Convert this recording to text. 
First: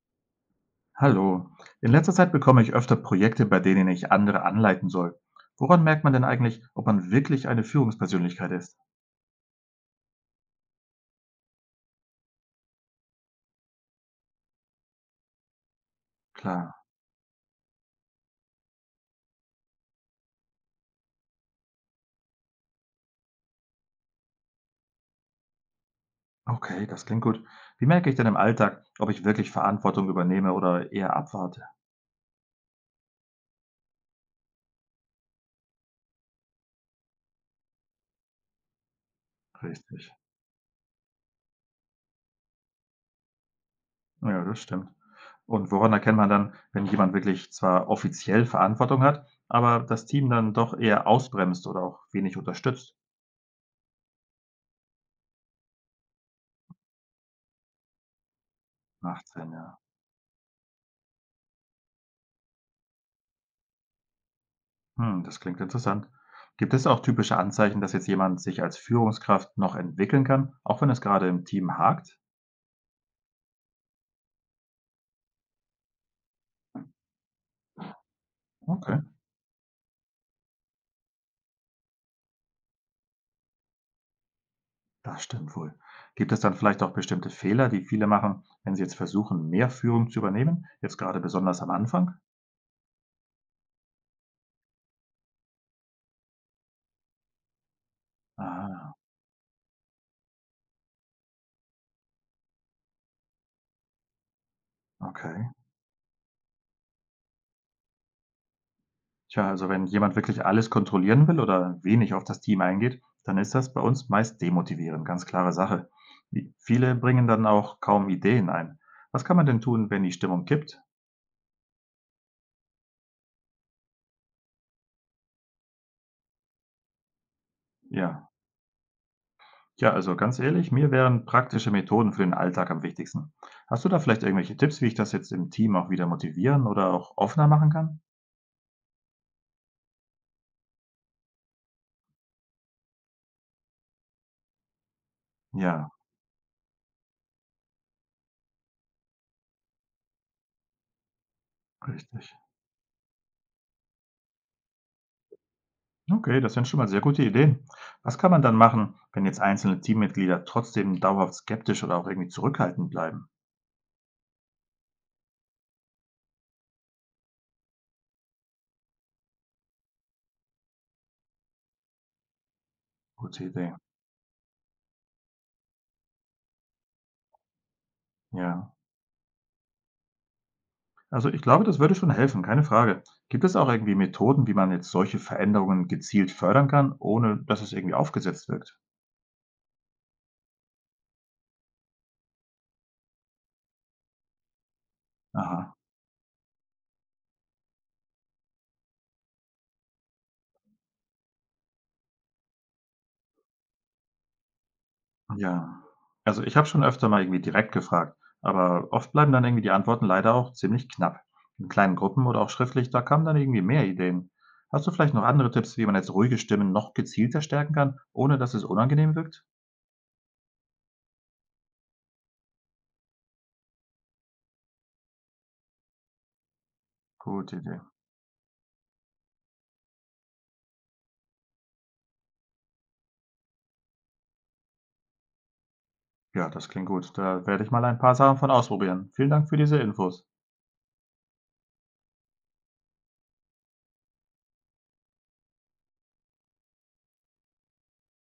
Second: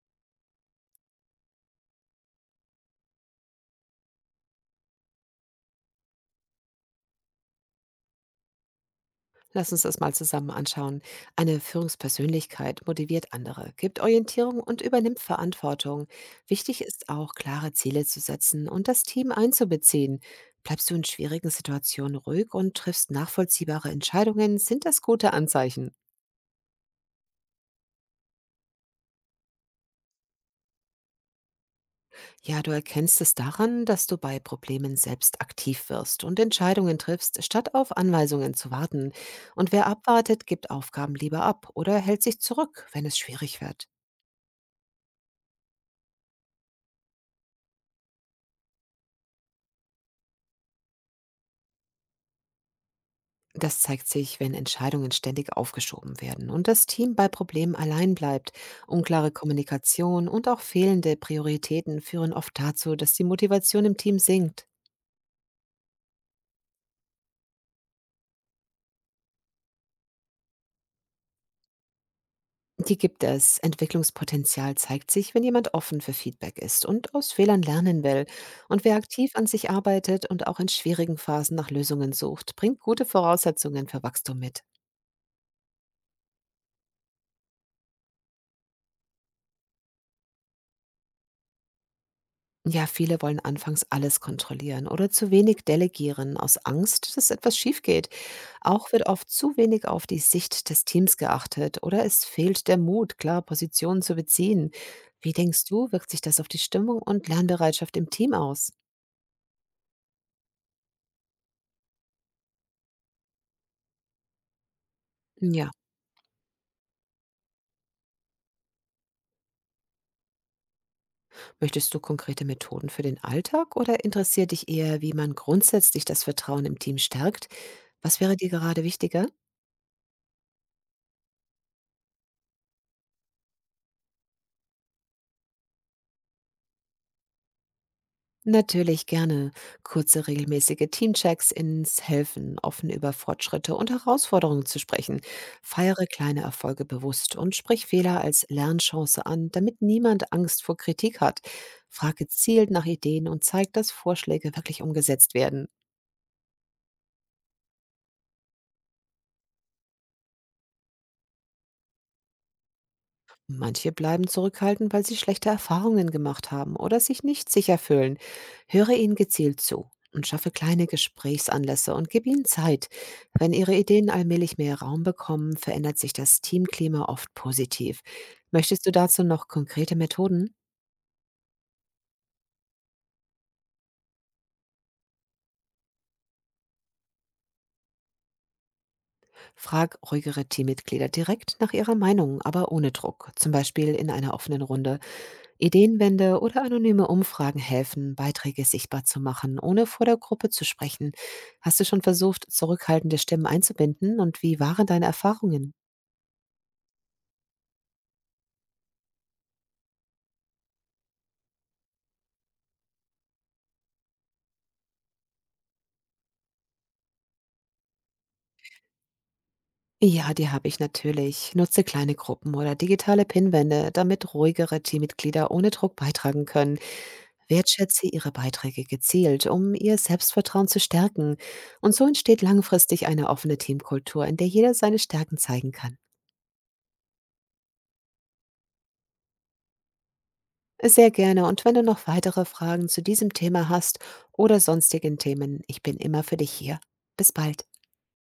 Hallo. In letzter Zeit bekomme ich öfter Projekte, bei denen ich andere anleiten soll. Woran merkt man denn eigentlich, ob man wirklich eine Führungspersönlichkeit ist? Lass uns das mal zusammen anschauen. Eine Führungspersönlichkeit motiviert andere, gibt Orientierung und übernimmt Verantwortung. Klar. Wichtig ist auch, klare Ziele zu setzen und das Team einzubeziehen. Bleibst du in schwierigen Situationen ruhig und triffst nachvollziehbare Entscheidungen, sind das gute Anzeichen. Okay, das klingt gut. Wie merke ich denn im Alltag, ob ich wirklich Verantwortung übernehme oder eher abwarte? Ja, du erkennst es daran, dass du bei Problemen selbst aktiv wirst und Entscheidungen triffst, statt auf Anweisungen zu warten. Und wer Richtig. abwartet, gibt Aufgaben lieber ab oder hält sich zurück, wenn es schwierig wird. Ja, das stimmt. Und woran erkennt man dann, wenn jemand wirklich zwar offiziell Verantwortung hat, aber das Team dann doch eher ausbremst oder auch wenig unterstützt? Das zeigt sich, wenn Entscheidungen ständig aufgeschoben werden und das Team bei Problemen allein bleibt. Macht Unklare ja. Kommunikation und auch fehlende Prioritäten führen oft dazu, dass die Motivation im Team sinkt. Hm, das klingt interessant. Gibt es auch typische Anzeichen, dass jetzt jemand sich als Führungskraft noch entwickeln kann, auch wenn es gerade im Team hakt? Die gibt es. Entwicklungspotenzial zeigt sich, wenn jemand offen für Feedback ist und aus Fehlern lernen will. Und wer Okay, aktiv an sich arbeitet und auch in schwierigen Phasen nach Lösungen sucht, bringt gute Voraussetzungen für Wachstum mit. das stimmt wohl. Gibt es dann vielleicht auch bestimmte Fehler, die viele machen, wenn sie jetzt versuchen, mehr Führung zu übernehmen, jetzt gerade besonders am Anfang? Ja, viele wollen anfangs alles kontrollieren oder zu wenig delegieren aus Angst, dass etwas schief geht. Auch Ah, wird oft zu wenig auf die Sicht des Teams geachtet oder es fehlt der Mut, klar Positionen zu beziehen. Wie okay. denkst du, wirkt sich das auf die Stimmung und Lernbereitschaft im Team aus? Tja, also wenn jemand wirklich alles kontrollieren will oder wenig auf das Team eingeht, dann ist das bei uns meist demotivierend, ganz klare Ja, Sache. Viele bringen dann auch kaum Ideen ein. Was kann man denn tun, wenn die Stimmung kippt? möchtest du konkrete Methoden für den Alltag oder interessiert dich eher, wie man grundsätzlich das Vertrauen im Team stärkt? Was Ja, wäre dir gerade wichtiger? Ja, also ganz ehrlich, mir wären praktische Methoden für den Alltag am wichtigsten. Hast du da vielleicht irgendwelche Tipps, wie ich das jetzt im Team auch wieder motivieren oder auch offener machen kann? Natürlich gerne. Kurze regelmäßige Teamchecks ins Helfen, offen über Fortschritte und Herausforderungen zu sprechen. Ja, Feiere kleine Erfolge bewusst und sprich Fehler als Lernchance an, damit niemand Angst vor Kritik hat. Frage richtig. gezielt nach Ideen und zeig, dass Vorschläge wirklich umgesetzt werden. Okay, das sind schon mal sehr gute Ideen. Was kann man dann machen, wenn jetzt einzelne Teammitglieder trotzdem dauerhaft skeptisch oder auch irgendwie zurückhaltend bleiben? Manche bleiben zurückhaltend, weil sie schlechte Erfahrungen gemacht haben oder sich nicht sicher fühlen. Höre ihnen gezielt zu und schaffe kleine Gesprächsanlässe und gib ihnen Zeit. Gute Wenn Idee. ihre Ideen allmählich mehr Raum bekommen, verändert sich das Teamklima oft positiv. Ja. Möchtest du dazu noch konkrete Methoden? Also ich glaube, das würde schon helfen, keine Frage. Gibt es auch irgendwie Methoden, wie man jetzt solche Veränderungen gezielt fördern kann, ohne dass es irgendwie aufgesetzt wirkt? Frag ruhigere Teammitglieder direkt nach ihrer Meinung, aber ohne Druck, zum Beispiel in einer offenen Runde. Aha. Ideenwände oder anonyme Umfragen helfen, Beiträge sichtbar zu machen, ohne vor der Gruppe zu sprechen. Hast du schon versucht, zurückhaltende Stimmen einzubinden und wie waren deine Erfahrungen? Ja. Also, ich habe schon öfter mal irgendwie direkt gefragt, aber oft bleiben dann irgendwie die Antworten leider auch ziemlich knapp. In kleinen Gruppen oder auch schriftlich, da kamen dann irgendwie mehr Ideen. Hast du vielleicht noch andere Tipps, wie man jetzt ruhige Stimmen noch gezielter stärken kann, ohne dass es unangenehm wirkt? Ja, die habe ich natürlich. Nutze kleine Gruppen oder digitale Pinwände, damit ruhigere Teammitglieder ohne Druck beitragen können. Gute Idee. Wertschätze ihre Beiträge gezielt, um ihr Selbstvertrauen zu stärken. Und so entsteht langfristig eine offene Teamkultur, in der jeder seine Stärken zeigen kann. Ja, das klingt gut. Da werde ich mal ein paar Sachen von ausprobieren. Vielen Dank für diese Infos. Sehr gerne. Und wenn du noch weitere Fragen zu diesem Thema hast oder sonstigen Themen, ich bin immer für dich hier. Bis bald.